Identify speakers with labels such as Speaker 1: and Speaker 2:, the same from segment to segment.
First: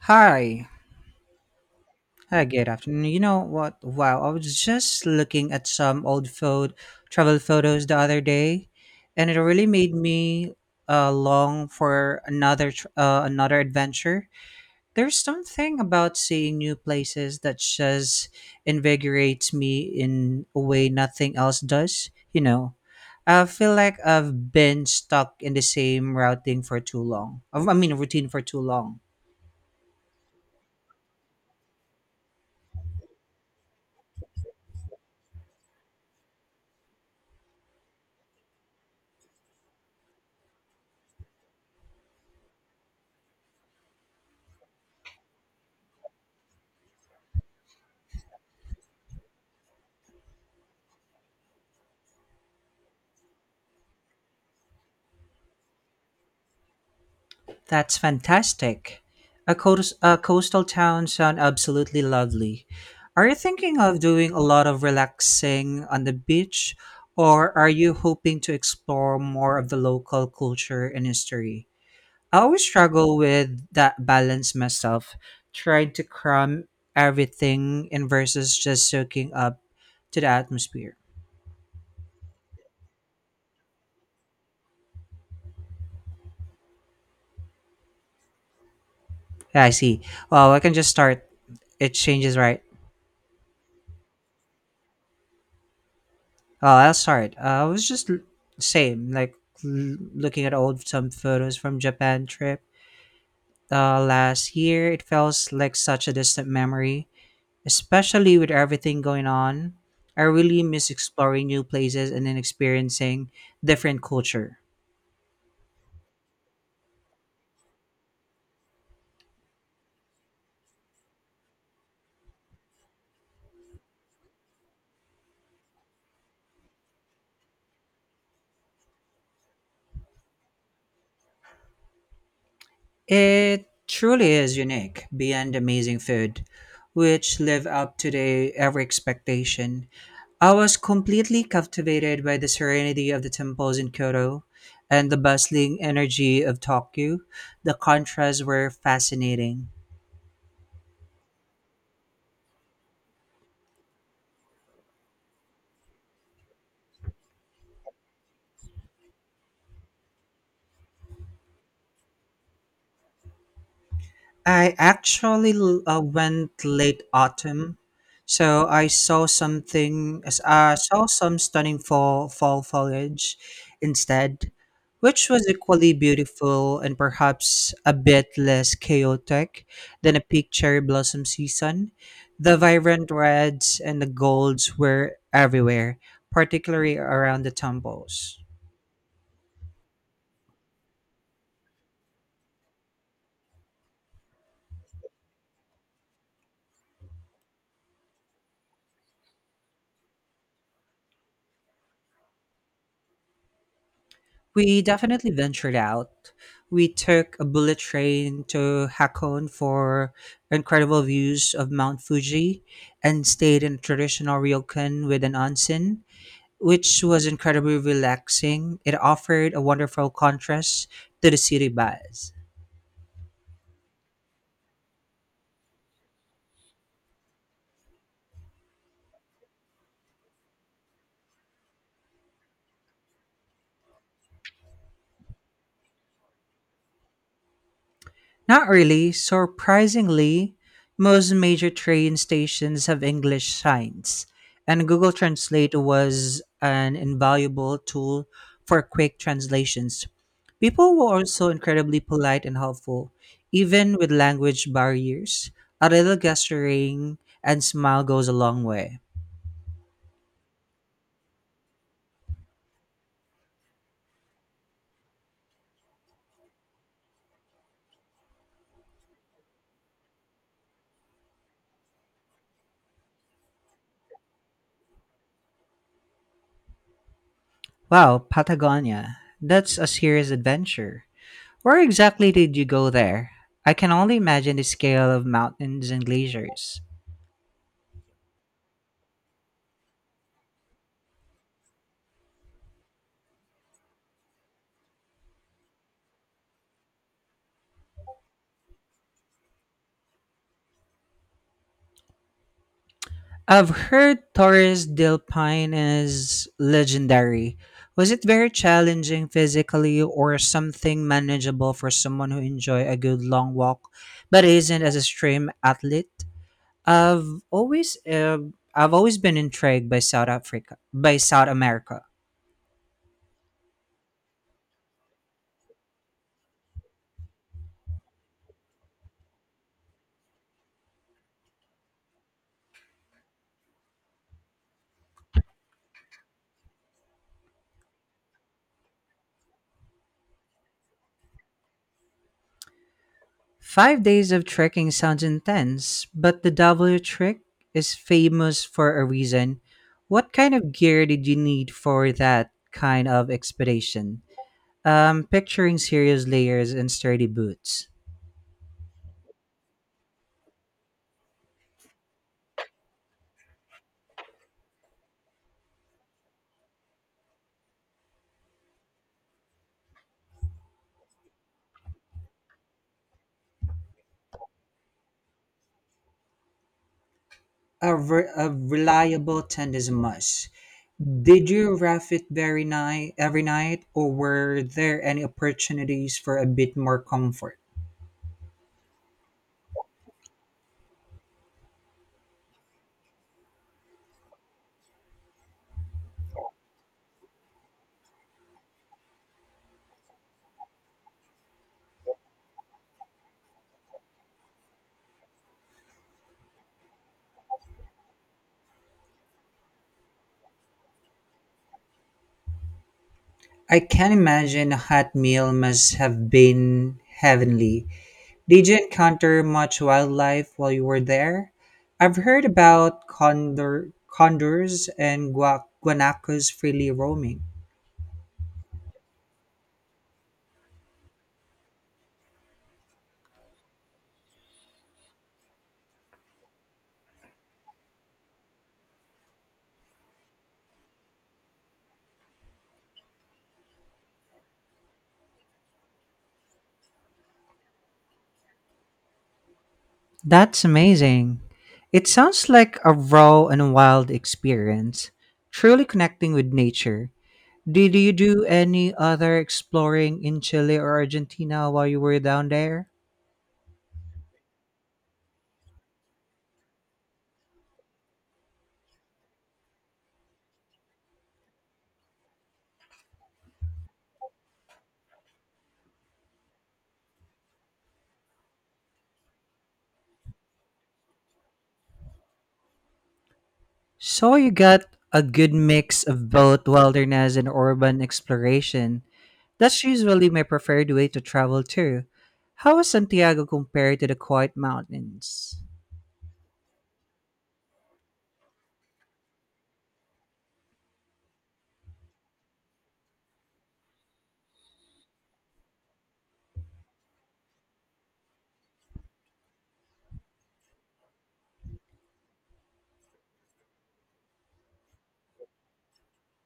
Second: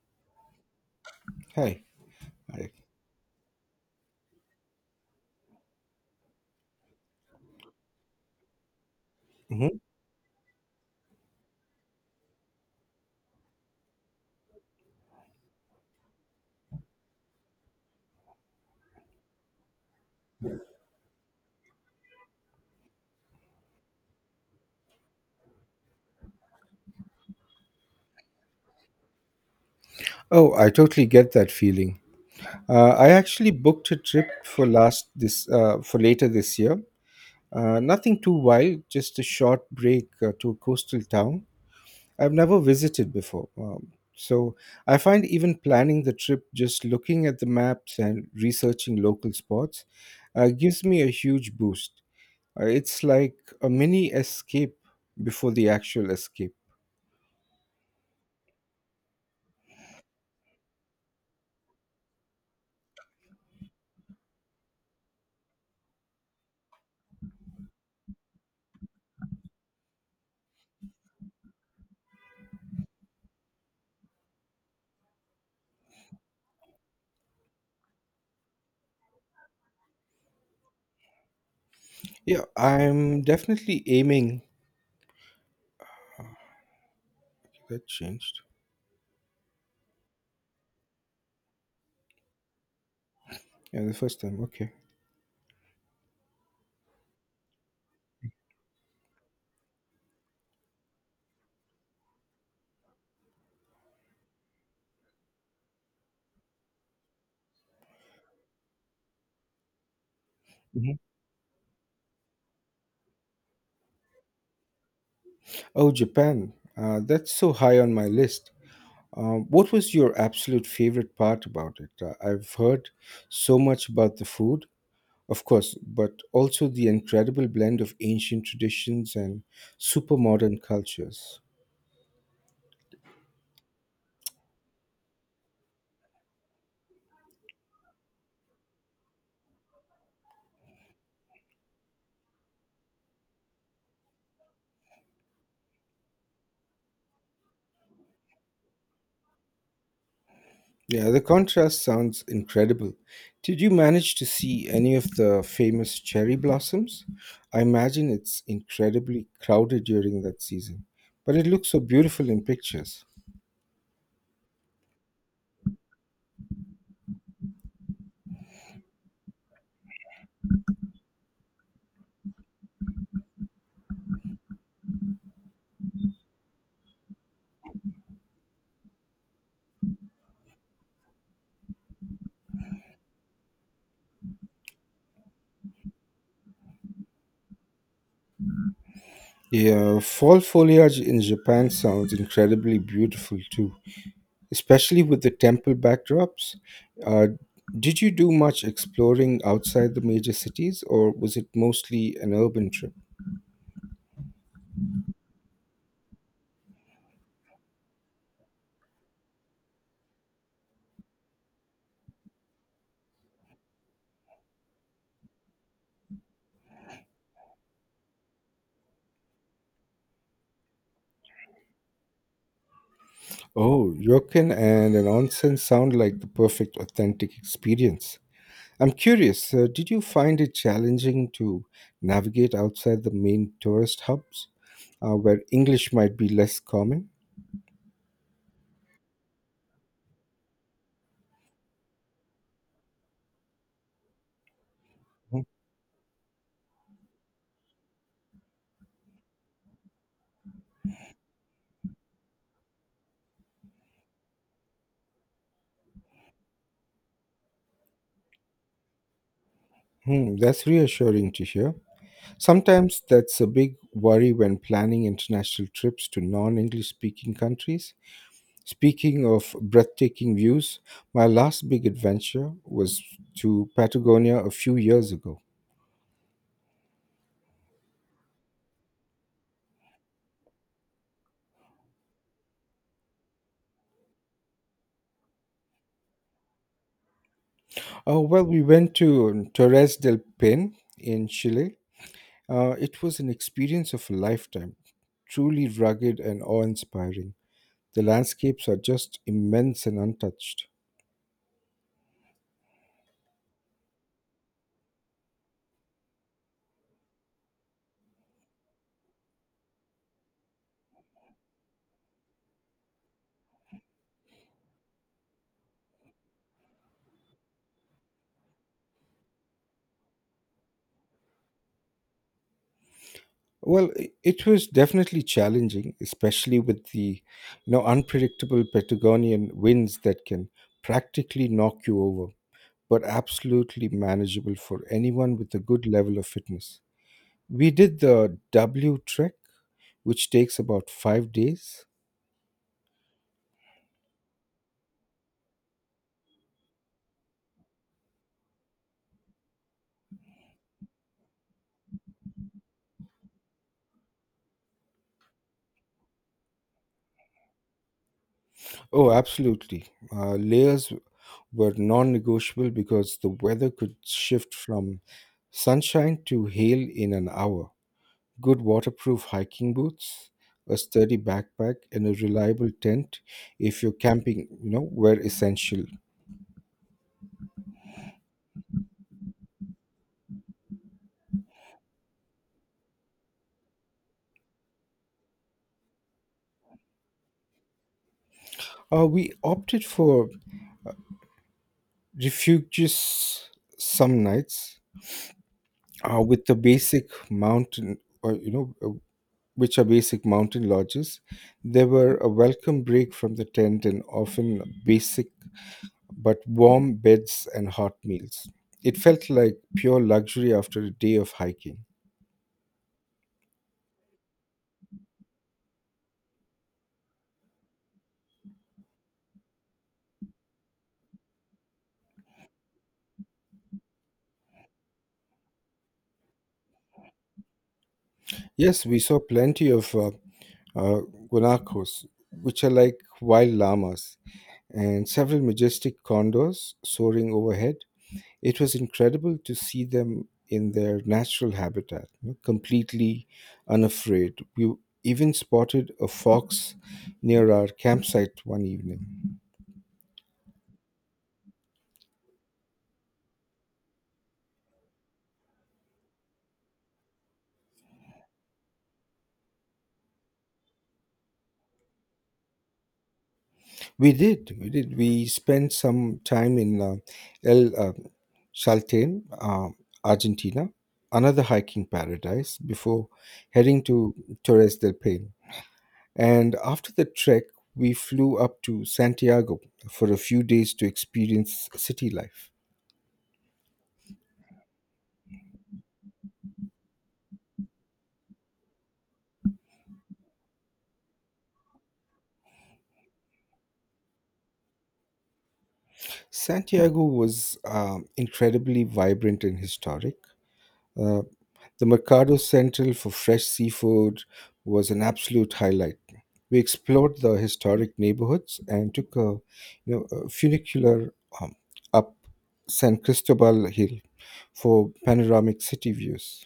Speaker 1: Hi.
Speaker 2: Hi.
Speaker 1: Hi, good
Speaker 2: Hi.
Speaker 1: afternoon. You know what? Wow, I was just looking at some old photo travel photos the other day, and it really
Speaker 2: Mhm.
Speaker 1: made me long for another adventure. There's something about seeing new places that just invigorates me in a way nothing else does. I feel like I've been stuck in the same routing for too long. I mean, routine for too long.
Speaker 2: Oh, I totally get that feeling. I actually booked a trip for last this for later this year. Nothing too wild, just a short break to a coastal town I've never visited before. So I find even planning the trip, just looking at the maps and researching local spots, gives me a huge boost. It's like a mini escape before the actual escape.
Speaker 1: That's fantastic. A coastal town sound absolutely lovely. Are you thinking of doing a lot of relaxing on the beach, or are you hoping to explore more of the local culture and history? I always struggle with that balance myself, trying to cram everything in versus just soaking up to the atmosphere.
Speaker 2: Yeah, I'm definitely aiming. That changed.
Speaker 1: Yeah, I see. Well, I can just start, it changes, right?
Speaker 2: Yeah, the first time. Okay.
Speaker 1: oh I'll I was just l- same like looking at old some photos from Japan trip. Last year it feels like such a distant memory, especially with everything going on. I really miss
Speaker 2: Mhm.
Speaker 1: exploring new places and then experiencing different culture.
Speaker 2: Oh, Japan. That's so high on my list. What was your absolute favorite part about it? I've heard so much about the food, of course, but also the incredible blend of ancient traditions and super modern cultures.
Speaker 1: It truly is unique beyond amazing food, which live up to the every expectation. I was completely captivated by the serenity of the temples in Kyoto and the bustling energy of Tokyo. The contrasts were fascinating.
Speaker 2: Yeah, the contrast sounds incredible. Did you manage to see any of the famous cherry blossoms? I imagine it's incredibly crowded during that season, but it looks so beautiful in pictures.
Speaker 1: I actually went late autumn, so I saw something. I saw some stunning fall foliage instead, which was equally beautiful and perhaps a bit less chaotic than a peak cherry blossom season. The vibrant reds and the golds were everywhere, particularly around the temples.
Speaker 2: Yeah, fall foliage in Japan sounds incredibly beautiful too, especially with the temple backdrops. Uh, did you do much exploring outside the major cities, or was it mostly an urban trip?
Speaker 1: We definitely ventured out. We took a bullet train to Hakone for incredible views of Mount Fuji and stayed in a traditional ryokan with an onsen, which was incredibly relaxing. It offered a wonderful contrast to the city baths.
Speaker 2: Oh, ryokan and an onsen sound like the perfect authentic experience. I'm curious, did you find it challenging to navigate outside the main tourist hubs, where English might be less common?
Speaker 1: Not really. Surprisingly, most major train stations have English signs, and Google
Speaker 2: Hmm,
Speaker 1: Translate was an invaluable tool for quick translations. People were also incredibly polite and helpful, even with language barriers. A little gesturing and smile goes a long way.
Speaker 2: hmm, that's reassuring to hear. Sometimes that's a big worry when planning international trips to non English speaking countries. Speaking of breathtaking views, my last big adventure was to Patagonia a few years ago.
Speaker 1: Wow, Patagonia. That's a serious adventure. Where exactly did you go there? I can only imagine the scale of mountains and glaciers.
Speaker 2: Oh, well, we went to Torres del Paine in Chile. It was an experience of a lifetime, truly rugged and awe inspiring. The landscapes are just immense and untouched.
Speaker 1: I've heard Torres del Paine is legendary. Was it very challenging physically or something manageable for someone who enjoy a good long walk but isn't as a stream athlete? I've always uh, I've always been intrigued by South Africa, by South America.
Speaker 2: Well, it was definitely challenging, especially with the you know unpredictable Patagonian winds that can practically knock you over, but absolutely manageable for anyone with a good level of fitness. We did the W trek, which takes about 5 days.
Speaker 1: 5 days of trekking sounds intense, but the W trek is famous for a reason. What kind of gear did you need for that kind of expedition? Picturing serious layers and sturdy boots.
Speaker 2: Oh, absolutely. Layers were non negotiable because the weather could shift from sunshine to hail in an hour. Good waterproof hiking boots, a sturdy backpack, and a reliable tent if you're camping, you know, were essential.
Speaker 1: A reliable tent is a must. Did you rough it very night every night, or were there any opportunities for a bit more comfort?
Speaker 2: We opted for refuges some nights with the basic mountain, or, you know, which are basic mountain lodges. They were a welcome break from the tent and often basic but warm beds and hot meals. It felt like pure luxury after a day of hiking.
Speaker 1: I can imagine a hot meal must have been heavenly. Did you encounter much wildlife while you were there? I've heard about condors and guanacos freely roaming.
Speaker 2: Yes, we saw plenty of uh, guanacos, which are like wild llamas, and several majestic condors soaring overhead. It was incredible to see them in their natural habitat, you know, completely unafraid. We even spotted a fox near our campsite one evening.
Speaker 1: That's amazing. It sounds like a raw and wild experience, truly connecting with nature. Did you do any other exploring in Chile or Argentina while you were down there?
Speaker 2: We did. We spent some time in El Salten, Argentina, another hiking paradise, before heading to Torres del Paine. And after the trek, we flew up to Santiago for a few days to experience city life.
Speaker 1: So you got a good mix of both wilderness and urban exploration. That's usually my preferred way to travel too. How is Santiago compared to the quiet mountains?
Speaker 2: Santiago was incredibly vibrant and historic. Uh, the Mercado Central for fresh seafood was an absolute highlight. We explored the historic neighborhoods and took a, you know, a funicular um, up San Cristobal Hill for panoramic city views.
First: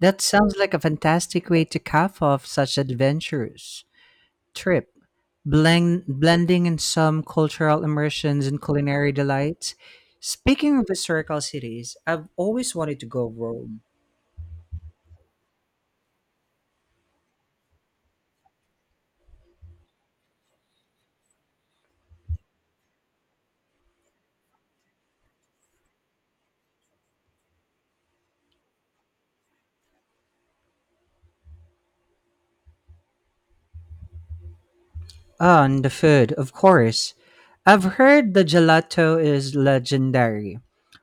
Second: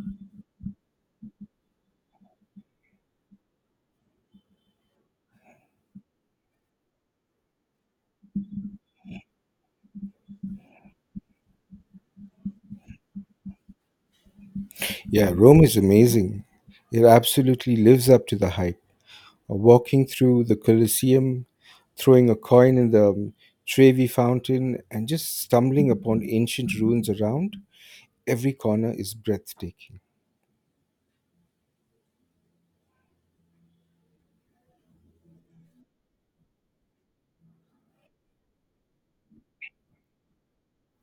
Speaker 1: That sounds like a fantastic way to cap off such adventures trip, blending in some cultural immersions and culinary delights. Speaking of historical cities, I've always wanted to go Rome.
Speaker 2: Yeah, Rome is amazing. It absolutely lives up to the hype. Walking through the Colosseum, throwing a coin in the Trevi fountain, and just stumbling upon ancient ruins around every corner is breathtaking.
Speaker 1: Ah, and the food, of course. I've heard the gelato is legendary.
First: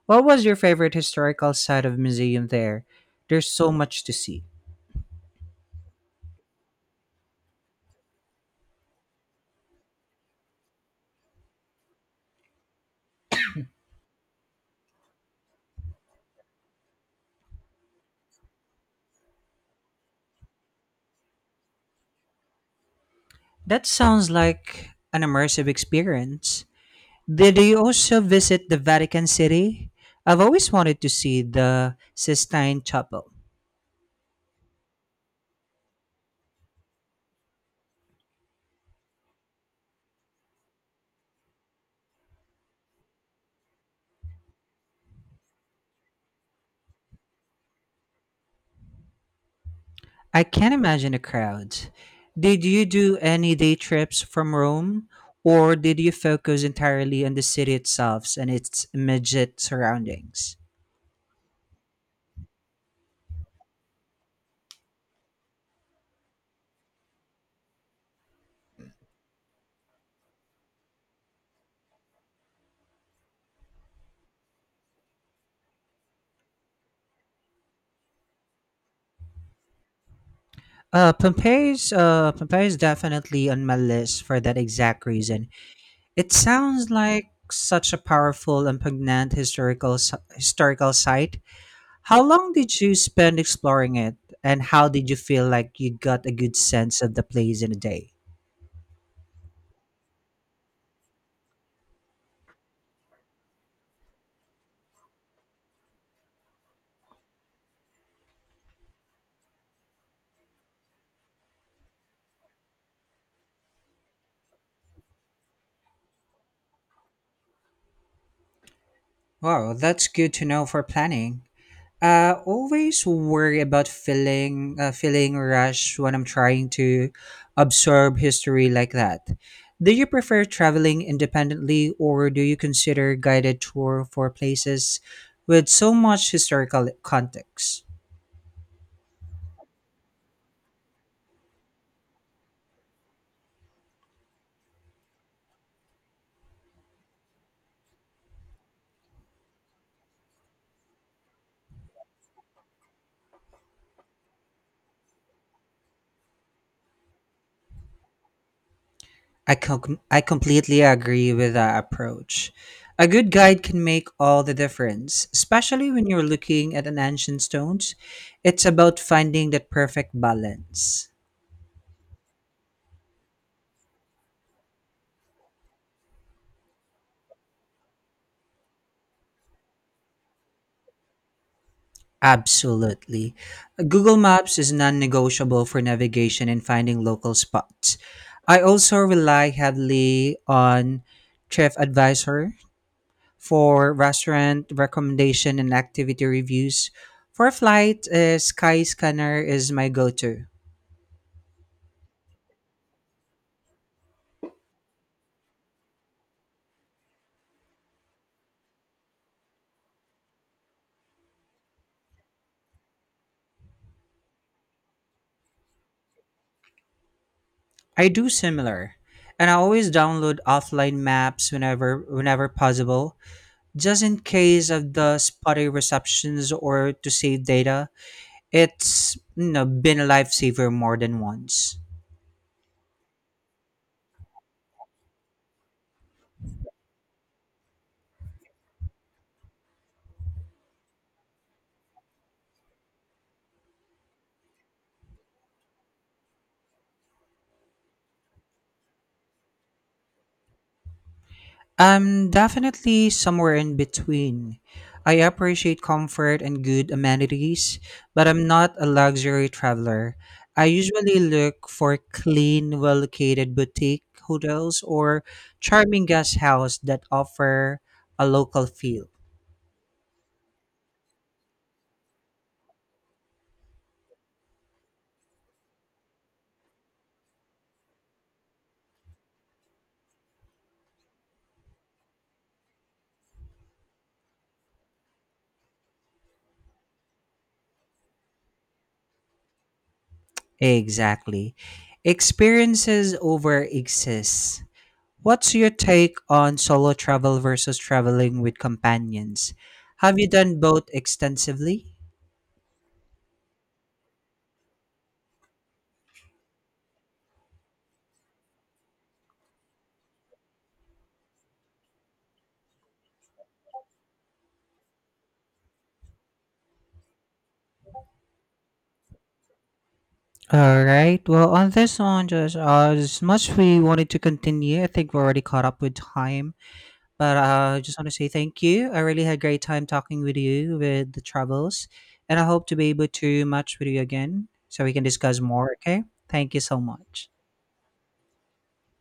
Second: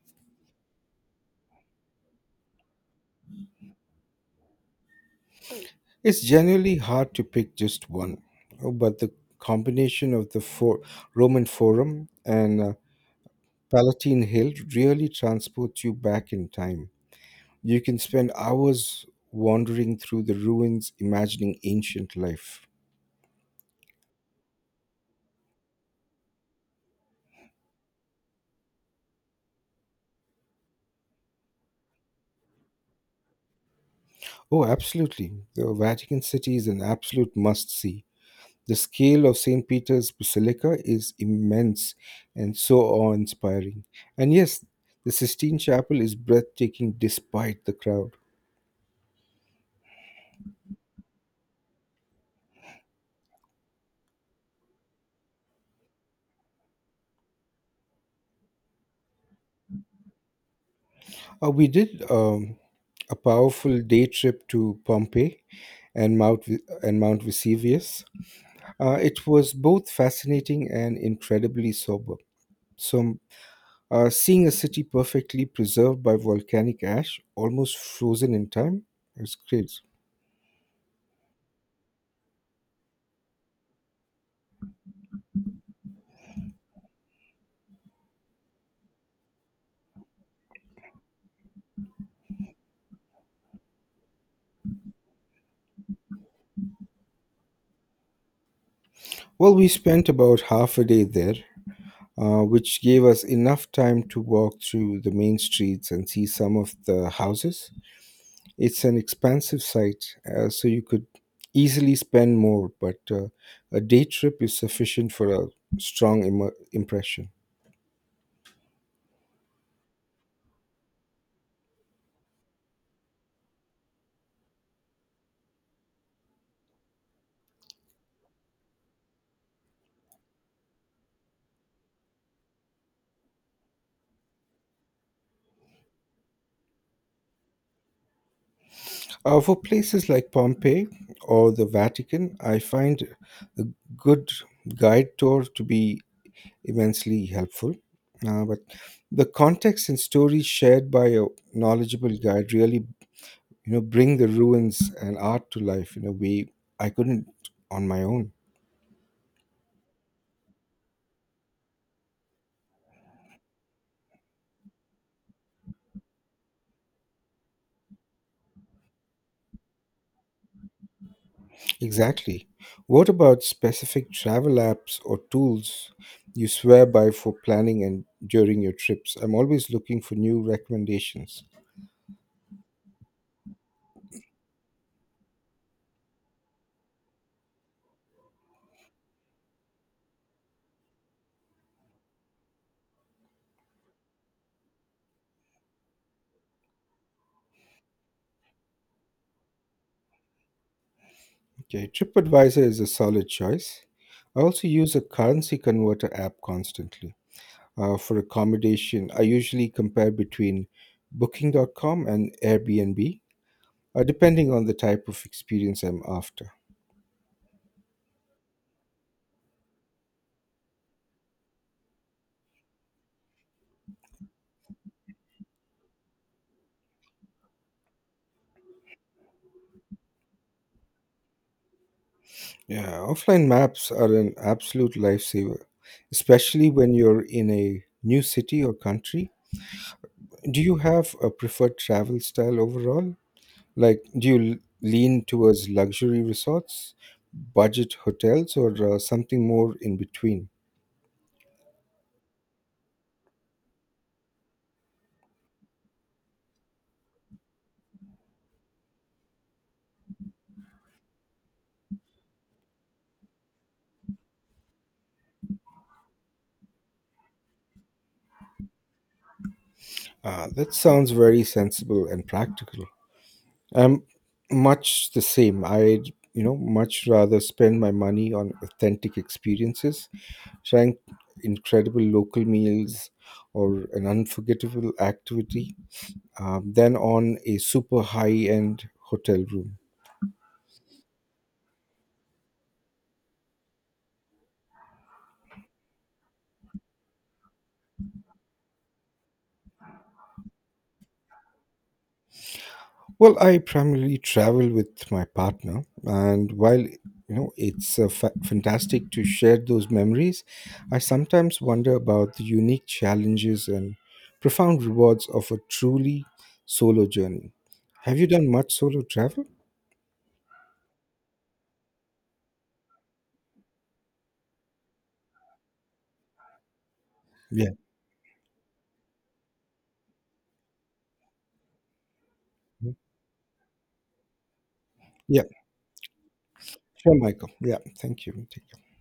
Speaker 1: What was your favorite historical site of museum there? There's so much to see.
Speaker 2: It's genuinely hard to pick just one, but the combination of the Roman Forum and Palatine Hill really transports you back in time. You can spend hours wandering through the ruins, imagining ancient life.
Speaker 1: That sounds like an immersive experience. Did you also visit the Vatican City? I've always wanted to see the Sistine Chapel.
Speaker 2: Oh, absolutely. The Vatican City is an absolute must see. The scale of St. Peter's Basilica is immense and so awe inspiring. And yes, the Sistine Chapel is breathtaking despite the crowd.
Speaker 1: I can't imagine the crowds. Did you do any day trips from Rome, or did you focus entirely on the city itself and its immediate surroundings?
Speaker 2: We did a powerful day trip to Pompeii and Mount Vesuvius. It was both fascinating and incredibly sober. So Seeing a city perfectly preserved by volcanic ash, almost frozen in time, is great.
Speaker 1: Pompeii is definitely on my list for that exact reason. It sounds like such a powerful and poignant historical site. How long did you spend exploring it, and how did you feel like you got a good sense of the place in a day?
Speaker 2: Well, we spent about half a day there, which gave us enough time to walk through the main streets and see some of the houses. It's an expansive site, so you could easily spend more, but a day trip is sufficient for a strong impression.
Speaker 1: Wow, that's good to know for planning. I always worry about feeling rush when I'm trying to absorb history like that. Do you prefer traveling independently or do you consider guided tour for places with so much historical context?
Speaker 2: For places like Pompeii or the Vatican, I find a good guide tour to be immensely helpful. But the context and stories shared by a knowledgeable guide really, you know, bring the ruins and art to life in a way I couldn't on my own.
Speaker 1: I completely agree with that approach. A good guide can make all the difference, especially when you're looking at an ancient stones. It's about finding that perfect balance.
Speaker 2: Exactly. What about specific travel apps or tools you swear by for planning and during your trips? I'm always looking for new recommendations.
Speaker 1: Absolutely. Google Maps is non negotiable for navigation and finding local spots. I also rely heavily on Chef Advisor for restaurant recommendation and activity reviews. For flight, Skyscanner is my go to.
Speaker 2: Okay, TripAdvisor is a solid choice. I also use a currency converter app constantly. For accommodation, I usually compare between booking.com and Airbnb, depending on the type of experience I'm after.
Speaker 1: I do similar. And I always download offline maps whenever possible, just in case of the spotty receptions or to save data. It's been a lifesaver more than once.
Speaker 2: Yeah, offline maps are an absolute lifesaver, especially when you're in a new city or country. Do you have a preferred travel style overall? Like, do you lean towards luxury resorts, budget hotels, or something more in between?
Speaker 1: I'm definitely somewhere in between. I appreciate comfort and good amenities, but I'm not a luxury traveler. I usually look for clean, well located boutique hotels or charming guest house that offer a local feel.
Speaker 2: Ah, that sounds very sensible and practical. I'm much the same. I'd, you know, much rather spend my money on authentic experiences, trying incredible local meals or an unforgettable activity, than on a super high end hotel room.
Speaker 1: Exactly. Experiences over exists. What's your take on solo travel versus traveling with companions? Have you done both extensively?
Speaker 2: Well, I primarily travel with my partner, and while you know it's fantastic to share those memories, I sometimes wonder about the unique challenges and profound rewards of a truly solo journey. Have you done much solo travel?
Speaker 1: All right. Well, on this one, just as much we wanted to continue, I think we're already caught up with time. But
Speaker 2: Yeah,
Speaker 1: I just want to say thank you. I really had great time talking with you with the travels, and I hope to be able to match with you again so we can discuss
Speaker 2: yeah,
Speaker 1: more. Okay. Thank you so
Speaker 2: sure,
Speaker 1: much.
Speaker 2: Michael. Yeah, thank you. Take care.